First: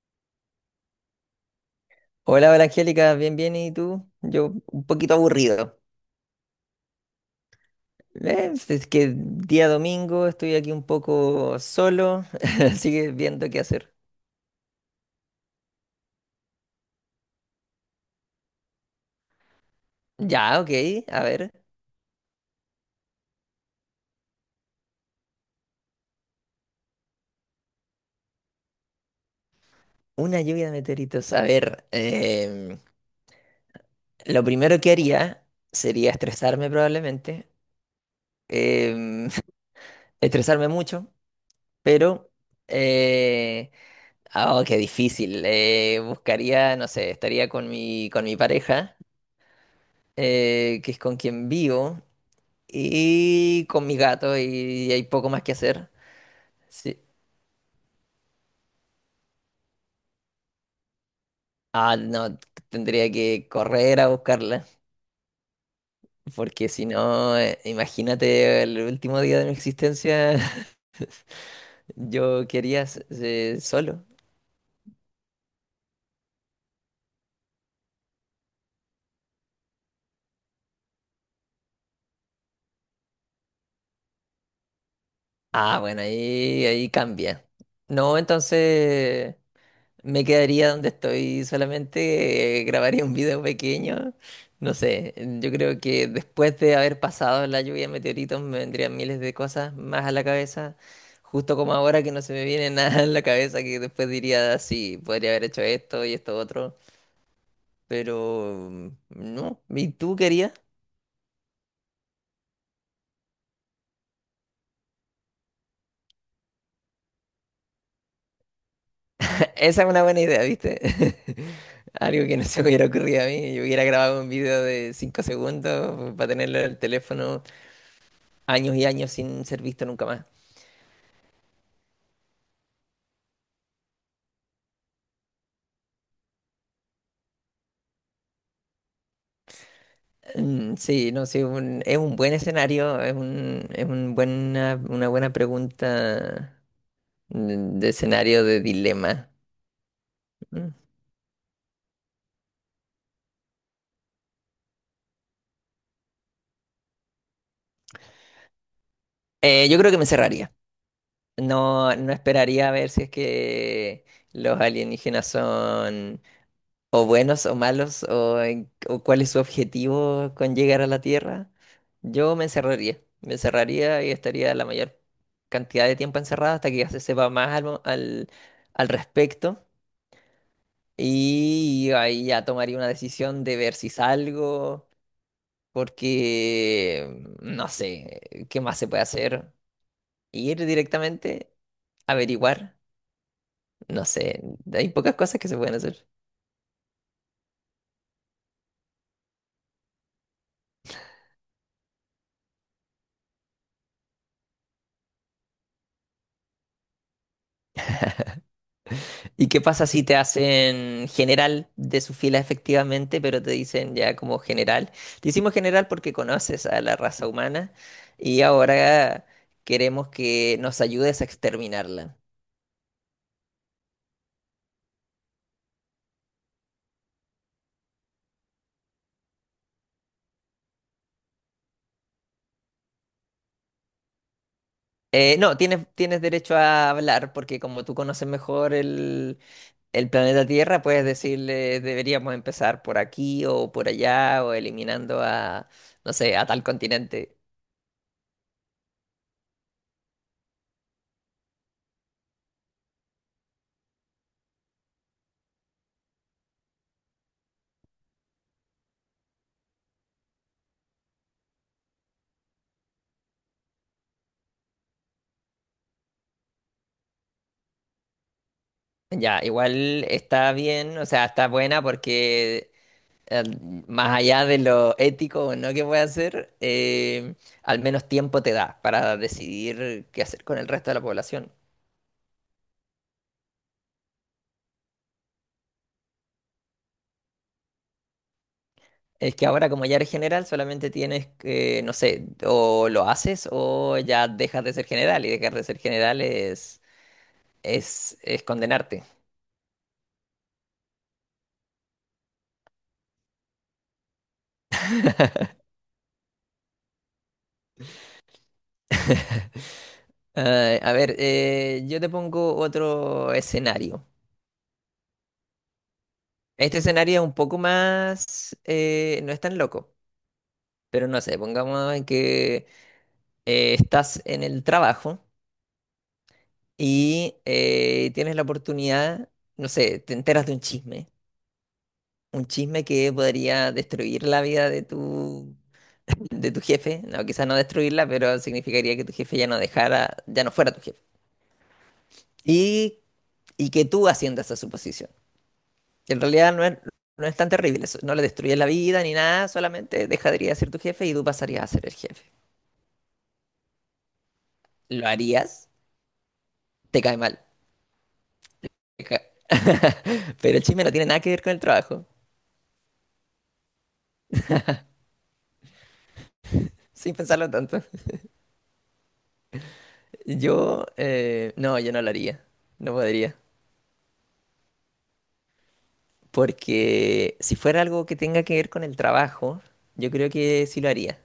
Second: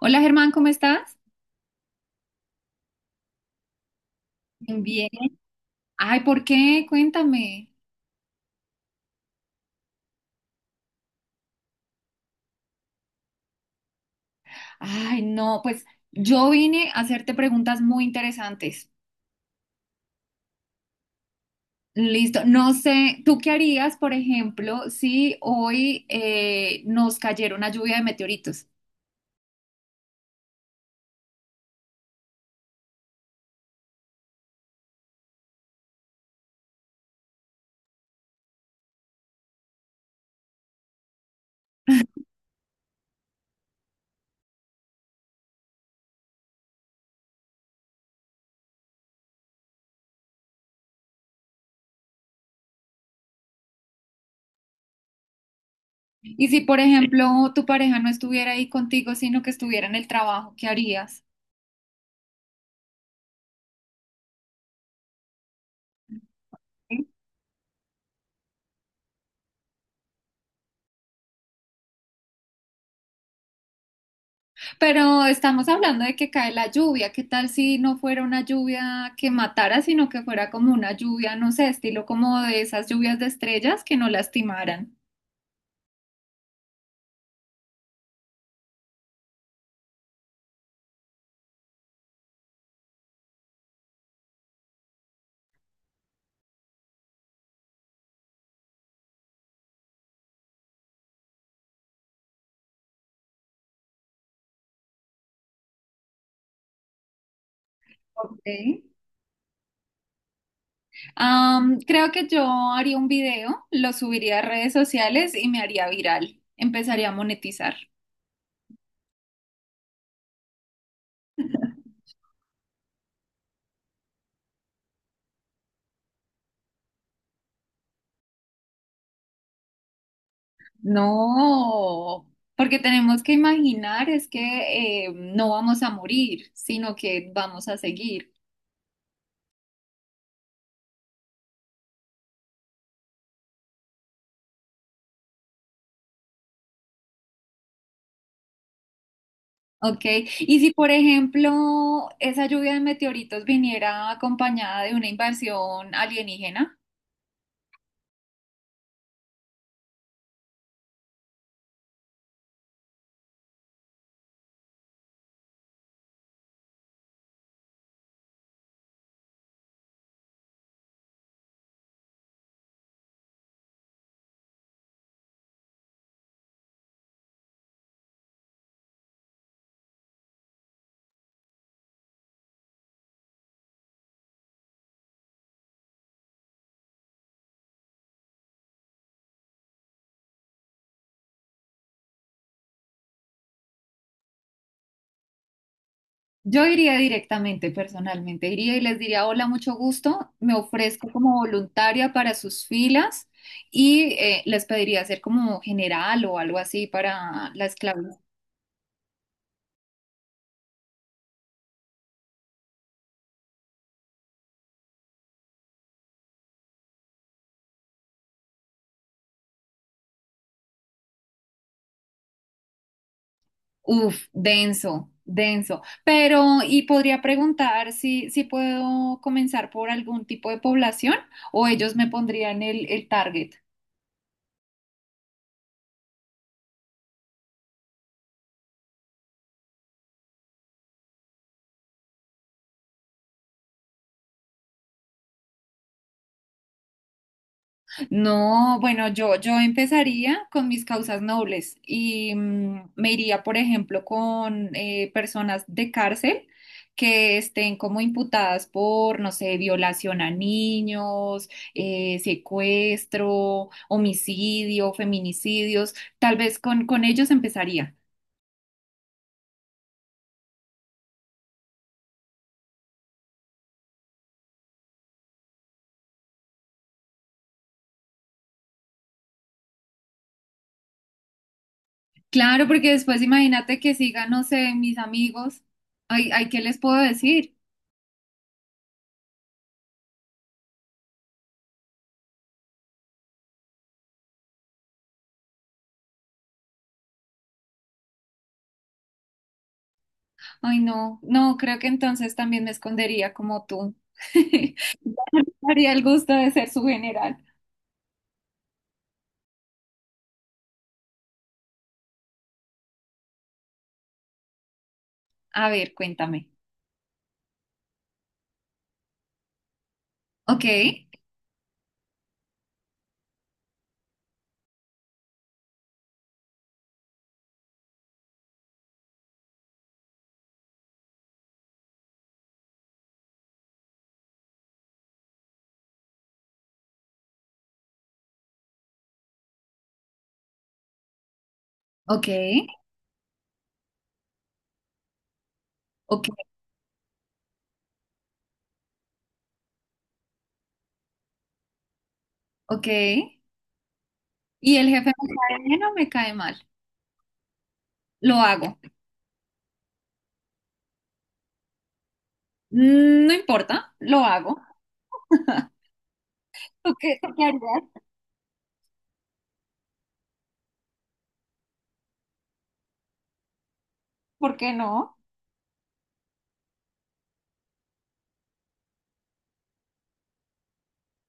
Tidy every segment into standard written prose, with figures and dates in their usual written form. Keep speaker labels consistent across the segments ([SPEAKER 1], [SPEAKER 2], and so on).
[SPEAKER 1] Hola Germán, ¿cómo estás?
[SPEAKER 2] Hola, hola Angélica, bien, bien, ¿y tú? Yo un
[SPEAKER 1] Bien.
[SPEAKER 2] poquito aburrido.
[SPEAKER 1] Ay, ¿por qué? Cuéntame.
[SPEAKER 2] Es que día domingo estoy aquí un poco solo, así que viendo qué hacer.
[SPEAKER 1] Ay, no, pues yo vine a hacerte preguntas muy interesantes.
[SPEAKER 2] Ya, ok, a ver,
[SPEAKER 1] Listo. No sé, ¿tú qué harías, por ejemplo, si hoy nos cayera una lluvia de meteoritos?
[SPEAKER 2] una lluvia de meteoritos. A ver, lo primero que haría sería estresarme probablemente, em, estresarme mucho, pero... eh, oh, qué difícil. Buscaría, no sé, estaría con mi pareja, que es con quien vivo. Y con mis gatos y hay poco más que hacer.
[SPEAKER 1] Y si, por
[SPEAKER 2] Sí.
[SPEAKER 1] ejemplo, tu pareja no estuviera ahí contigo, sino que estuviera en el trabajo, ¿qué harías?
[SPEAKER 2] Ah, no, tendría que correr a buscarla, porque si no, imagínate el último día de mi existencia, yo quería solo.
[SPEAKER 1] Pero estamos hablando de que cae la lluvia. ¿Qué tal si no fuera una lluvia que matara, sino que fuera como una lluvia, no sé, estilo como de esas lluvias de estrellas que no lastimaran?
[SPEAKER 2] Ah, bueno, ahí cambia. No, entonces... Me quedaría donde estoy, solamente grabaría un video pequeño. No sé, yo creo que después de haber pasado la lluvia de meteoritos me vendrían miles de cosas más a la cabeza, justo como ahora que no se me viene nada en la cabeza, que después diría, sí, podría haber hecho esto y esto otro, pero
[SPEAKER 1] Ok.
[SPEAKER 2] no, ¿y tú querías?
[SPEAKER 1] Creo que yo haría un video, lo subiría a redes sociales y me haría viral. Empezaría a monetizar.
[SPEAKER 2] Esa es una buena idea, ¿viste? Algo que no se me hubiera ocurrido a mí, yo hubiera grabado un video de 5 segundos para tenerlo en el teléfono años y años sin ser visto nunca más.
[SPEAKER 1] No, porque tenemos que imaginar es que no vamos a morir, sino que vamos a seguir.
[SPEAKER 2] Mm, sí, no, sí, es un buen escenario, es un una buena pregunta de escenario de dilema.
[SPEAKER 1] Ok, y si
[SPEAKER 2] Mm.
[SPEAKER 1] por ejemplo esa lluvia de meteoritos viniera acompañada de una invasión alienígena,
[SPEAKER 2] Yo creo que me encerraría. No, no esperaría a ver si es que los alienígenas son o buenos o malos o cuál es su objetivo con llegar a la Tierra. Yo me encerraría y estaría la mayor cantidad de tiempo encerrada hasta que ya se sepa más al, mo- al al respecto. Y ahí ya tomaría una decisión de ver si salgo, porque no sé, ¿qué más se puede hacer? Ir directamente, averiguar, no sé, hay pocas cosas que se pueden hacer.
[SPEAKER 1] yo iría directamente, personalmente, iría y les diría, hola, mucho gusto, me ofrezco como voluntaria para sus filas y les pediría ser como general o algo así para la esclavitud.
[SPEAKER 2] ¿Y qué pasa si te hacen general de su fila efectivamente, pero te dicen ya como general? Te hicimos general porque conoces a la raza humana y ahora queremos que nos ayudes a exterminarla.
[SPEAKER 1] Uf, denso, denso. Pero, y podría preguntar si, si puedo comenzar por algún tipo de población o ellos me pondrían el target.
[SPEAKER 2] No, tienes derecho a hablar porque como tú conoces mejor el planeta Tierra, puedes decirle deberíamos empezar por aquí o por allá o eliminando a, no sé, a tal continente.
[SPEAKER 1] No, bueno, yo empezaría con mis causas nobles y me iría, por ejemplo, con personas de cárcel que estén como imputadas por, no sé, violación a niños, secuestro, homicidio, feminicidios. Tal vez con ellos empezaría.
[SPEAKER 2] Ya, igual está bien, o sea, está buena porque eh, más allá de lo ético o no que puede hacer, al menos tiempo te da para decidir qué hacer con el resto de la población.
[SPEAKER 1] Claro, porque después imagínate que sigan, no sé, mis amigos. Ay, ay, ¿qué les puedo decir?
[SPEAKER 2] Es que ahora como ya eres general, solamente tienes que, no sé, o lo haces o ya dejas de ser general y dejar de ser general es condenarte.
[SPEAKER 1] Ay, no, no, creo que entonces también me escondería como tú. Haría el gusto de ser su general.
[SPEAKER 2] Yo te pongo otro escenario.
[SPEAKER 1] A ver, cuéntame.
[SPEAKER 2] Este escenario es un poco más, no es tan loco,
[SPEAKER 1] Ok,
[SPEAKER 2] pero no sé, pongamos en que estás en el trabajo y tienes la oportunidad, no sé, te enteras de un chisme. Un chisme que podría destruir la vida de tu, de tu jefe. No, quizás no destruirla, pero significaría que tu jefe ya no dejara, ya no fuera tu jefe.
[SPEAKER 1] ok,
[SPEAKER 2] Y, y que tú asciendas a su posición. En
[SPEAKER 1] ok,
[SPEAKER 2] realidad no es tan terrible eso. No le destruyes la vida ni nada, solamente dejaría de ser tu jefe y tú pasarías a ser el jefe.
[SPEAKER 1] ok. ¿Y el
[SPEAKER 2] ¿Lo
[SPEAKER 1] jefe me cae
[SPEAKER 2] harías?
[SPEAKER 1] bien o me cae mal?
[SPEAKER 2] Te cae mal.
[SPEAKER 1] Lo hago.
[SPEAKER 2] Te ca- Pero el chisme no tiene nada que ver con el trabajo.
[SPEAKER 1] No importa, lo hago.
[SPEAKER 2] Sin
[SPEAKER 1] Tú qué
[SPEAKER 2] pensarlo
[SPEAKER 1] harías?
[SPEAKER 2] tanto. Yo, no, yo no lo haría. No podría.
[SPEAKER 1] ¿Por qué no?
[SPEAKER 2] Porque si fuera algo que tenga que ver con el trabajo, yo creo que sí lo haría.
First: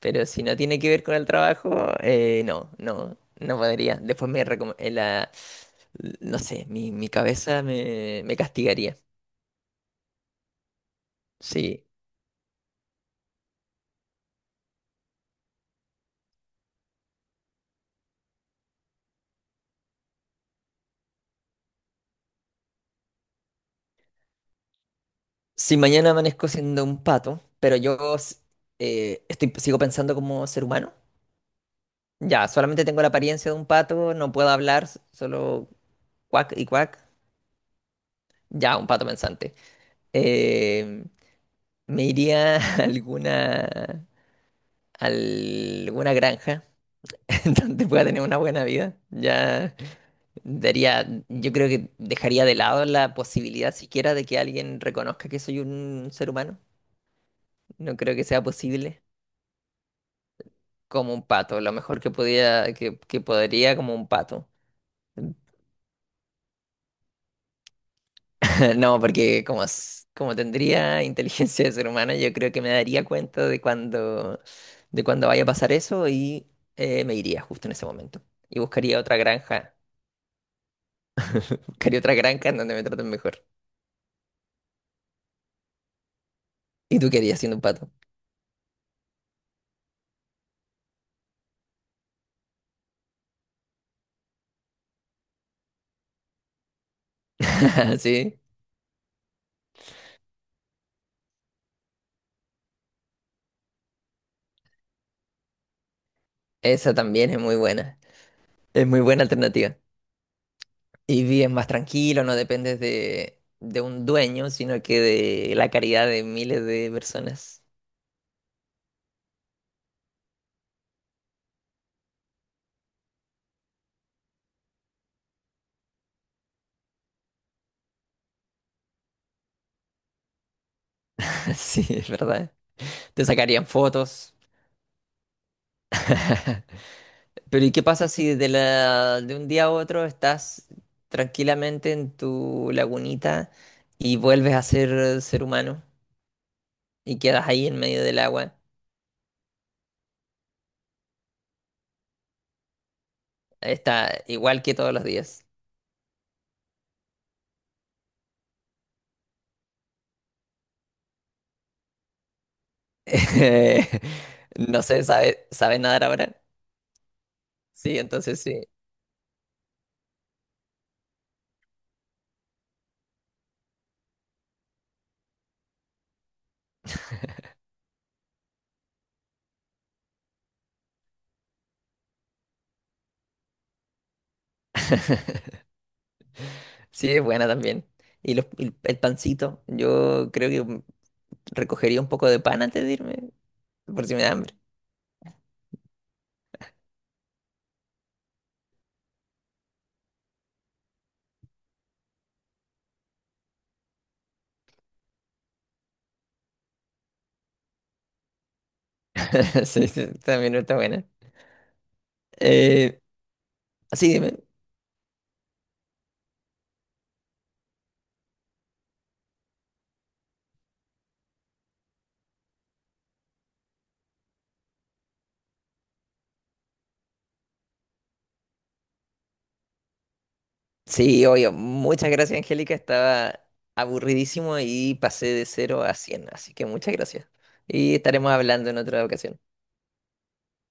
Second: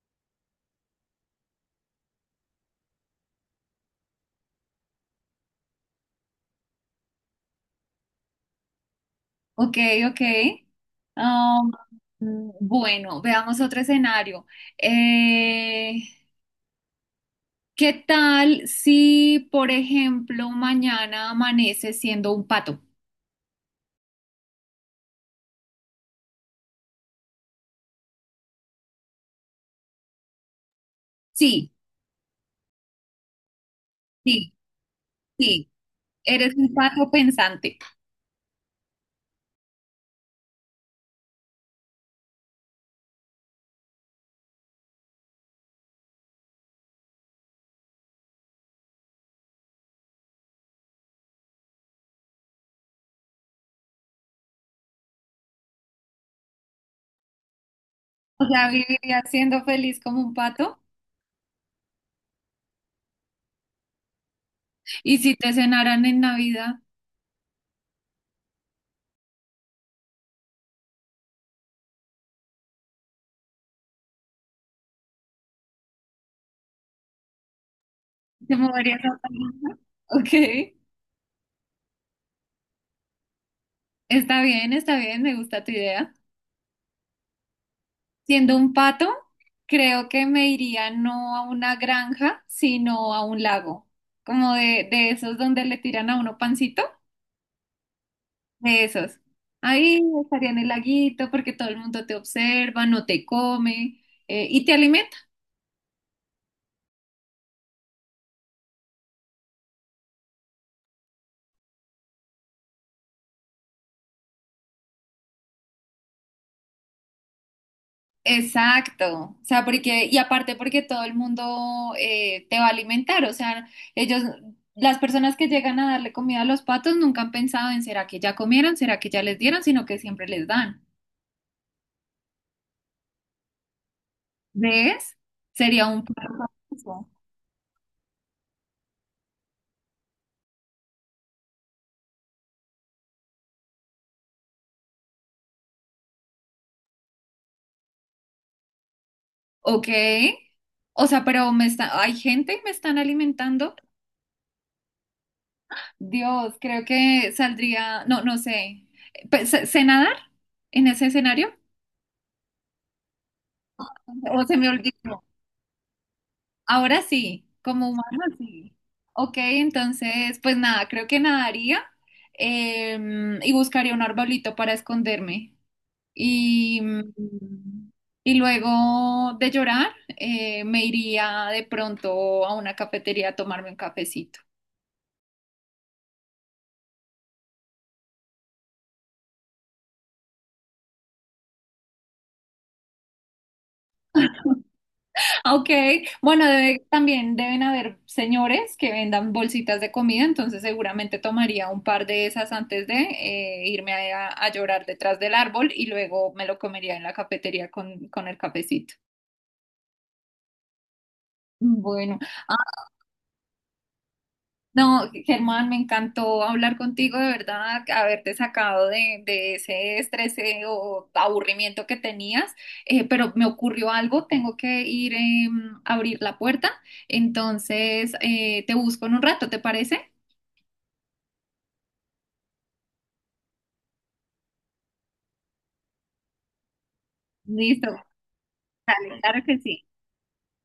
[SPEAKER 2] Pero si no tiene que ver con el trabajo, no, no, no podría. Después me recom- la, no sé, mi cabeza me castigaría.
[SPEAKER 1] Ok, ok. Um,
[SPEAKER 2] Sí.
[SPEAKER 1] mm, bueno, veamos otro escenario. Eh, ¿Qué tal si, por ejemplo, mañana amaneces siendo un pato?
[SPEAKER 2] Si mañana amanezco siendo un pato, pero yo estoy, sigo pensando como ser humano,
[SPEAKER 1] Sí,
[SPEAKER 2] ya, solamente tengo la apariencia de un pato, no puedo
[SPEAKER 1] sí,
[SPEAKER 2] hablar, solo
[SPEAKER 1] sí.
[SPEAKER 2] cuac
[SPEAKER 1] Eres
[SPEAKER 2] y
[SPEAKER 1] un
[SPEAKER 2] cuac,
[SPEAKER 1] pato pensante.
[SPEAKER 2] ya, un pato pensante. Eh, Me iría a alguna granja en donde pueda tener una buena vida. Ya daría, yo creo que dejaría de lado la posibilidad siquiera de que alguien reconozca que soy un ser humano. No creo que sea
[SPEAKER 1] O sea,
[SPEAKER 2] posible.
[SPEAKER 1] viviría siendo feliz como un pato.
[SPEAKER 2] Como un pato, lo mejor que podía, que podría como un pato.
[SPEAKER 1] Y si te cenaran en Navidad,
[SPEAKER 2] No, porque como tendría inteligencia de ser humano, yo creo que me daría cuenta de cuando vaya a pasar eso y me iría justo en ese momento.
[SPEAKER 1] ¿te
[SPEAKER 2] Y
[SPEAKER 1] moverías a Tailandia? Ok,
[SPEAKER 2] buscaría otra granja en donde me traten mejor.
[SPEAKER 1] está bien, me gusta tu idea.
[SPEAKER 2] Y tú querías siendo un pato.
[SPEAKER 1] Siendo un pato, creo que me iría no a una granja, sino a un lago. Como de esos donde le tiran a uno pancito,
[SPEAKER 2] Sí,
[SPEAKER 1] de esos. Ahí estaría en el laguito porque todo el mundo te observa, no te come, y te alimenta.
[SPEAKER 2] esa también es muy buena. Es muy buena alternativa. Y vives más tranquilo, no dependes de un dueño, sino que de la caridad de miles de personas.
[SPEAKER 1] Exacto, o sea, porque, y aparte porque todo el mundo te va a alimentar, o sea, ellos, las personas que llegan a darle comida a los patos nunca han pensado en será que ya comieron, será que ya les dieron, sino que siempre les dan.
[SPEAKER 2] Sí, es verdad. Te sacarían fotos.
[SPEAKER 1] ¿Ves? Sería un pato famoso.
[SPEAKER 2] Pero ¿y qué pasa si de un día a otro estás tranquilamente en tu lagunita y vuelves a ser ser humano y quedas ahí en medio del agua?
[SPEAKER 1] Ok, o sea, pero me está, hay gente que me están alimentando.
[SPEAKER 2] Está igual que todos los días.
[SPEAKER 1] Dios, creo que saldría, no, no sé, pues, ¿sé nadar en ese escenario? O se me
[SPEAKER 2] No sé,
[SPEAKER 1] olvidó.
[SPEAKER 2] ¿sabe, sabe nadar ahora?
[SPEAKER 1] Ahora sí, como
[SPEAKER 2] Sí,
[SPEAKER 1] humano
[SPEAKER 2] entonces sí.
[SPEAKER 1] sí. Ok, entonces, pues nada, creo que nadaría y buscaría un arbolito para esconderme. Y, mm, y luego de llorar, me iría de pronto a una cafetería a tomarme un cafecito.
[SPEAKER 2] Sí, es buena también. El pancito, yo creo que recogería un poco de pan antes de irme, por si me da hambre.
[SPEAKER 1] Ok, bueno, debe- también deben haber señores que vendan bolsitas de comida, entonces seguramente tomaría un par de esas antes de irme a llorar detrás del árbol y luego me lo comería en la cafetería con el cafecito.
[SPEAKER 2] Sí, sí, también está buena.
[SPEAKER 1] Bueno,
[SPEAKER 2] Eh, sí, dime.
[SPEAKER 1] no, Germán, me encantó hablar contigo, de verdad, haberte sacado de ese estrés o aburrimiento que tenías. Pero me ocurrió algo, tengo que ir a abrir la puerta, entonces te busco en un rato, ¿te parece?
[SPEAKER 2] Sí, obvio. Muchas gracias, Angélica. Estaba aburridísimo y pasé de cero a 100. Así que muchas gracias.
[SPEAKER 1] Listo,
[SPEAKER 2] Y estaremos hablando en otra ocasión.
[SPEAKER 1] claro que sí.